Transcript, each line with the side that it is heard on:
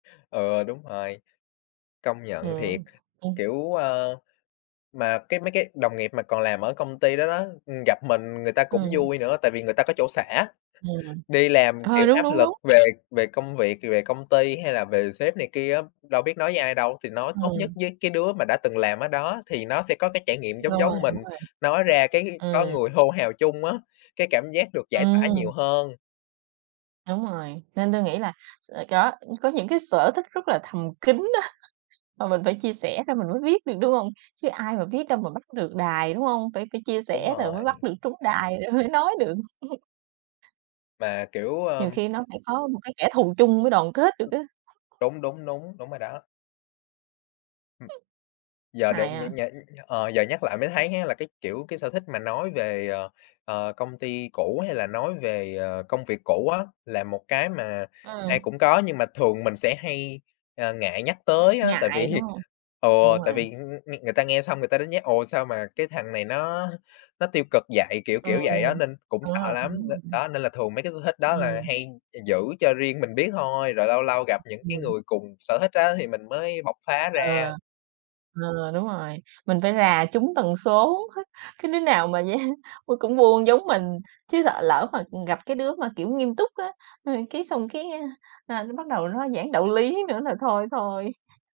left: Ừ, đúng rồi, công nhận thiệt.
right: Ừm. Ừm.
left: Kiểu, à mà cái mấy cái đồng nghiệp mà còn làm ở công ty đó đó, ừm, gặp mình người ta cũng
right: Ừm.
left: vui nữa tại vì người ta có chỗ xả.
right: [unintelligible]
left: Đi làm, kiểu,
right: Ờ, đúng,
left: áp
right: đúng,
left: lực
right: đúng.
left: về về công việc, về công ty hay là về sếp này kia á, đâu biết nói với ai đâu thì nói tốt nhất
right: [unintelligible]
left: với cái đứa mà đã từng làm ở đó thì nó sẽ có cái trải
right: [unintelligible]
left: nghiệm giống
right: Đúng rồi.
left: giống mình, nói ra cái có
right: Ừm.
left: người hô hào chung á, cái cảm giác được giải tỏa
right: Ừm.
left: nhiều hơn.
right: Đúng rồi, nên tui nghĩ là là có, có những cái sở thích rất là thầm kín á, mà mình phải chia sẻ ra mình mới biết được, đúng hông? Chứ ai mà biết đâu mà bắt được đài, đúng hông? Phải phải chia
left: Đúng
right: sẻ rồi mới bắt
left: rồi.
right: được trúng đài rồi mới nói được.
left: Mà, kiểu,
right: Nhiều
left: ờm
right: khi nó phải có một cái kẻ thù chung mới đoàn kết được
left: [unintelligible]
right: á.
left: Đúng, đúng, đúng, đúng rồi đó. Hừm. Giờ để
right: Hài
left: nh
right: à?
left: nh nh ờ, giờ nhắc lại mới thấy á là, cái, kiểu, cái sở thích mà nói về, ờ, ờ công ty cũ hay là nói về, ờ, công việc cũ á, là một cái mà
right: Ừm.
left: ai cũng có nhưng mà thường mình sẽ hay, à, ngại nhắc tới á, tại
right: Ngại, đúng
left: vì,
right: hông?
left: ừ,
right: Đúng
left: tại
right: rồi.
left: vì, ưm, ưm, nghe người ta nghe xong người ta đánh giá: "Ồ sao mà cái thằng này nó nó tiêu cực vậy?" Kiểu kiểu, vậy á,
right: Ừm,
left: nên cũng
right: đúng
left: sợ
right: rồi
left: lắm đ
right: [unintelligible]
left: đó nên là thường mấy cái sở thích đó là
right: Ừm.
left: hay gi giữ cho riêng mình biết thôi, rồi lâu lâu gặp
right: [unintelligible]
left: những cái
right: Ừm.
left: người cùng sở thích á thì mình mới bộc phá
right: Ừ.
left: ra.
right: Ừ, đúng rồi, mình phải rà trúng tần số, cái đứa nào mà vậy, ôi, cũng buôn giống mình, chứ lỡ lỡ mà, ừm, gặp cái đứa mà, kiểu, nghiêm túc á, h cái xong cái, a, ra bắt đầu nó giảng đạo lý nữa là thôi thôi.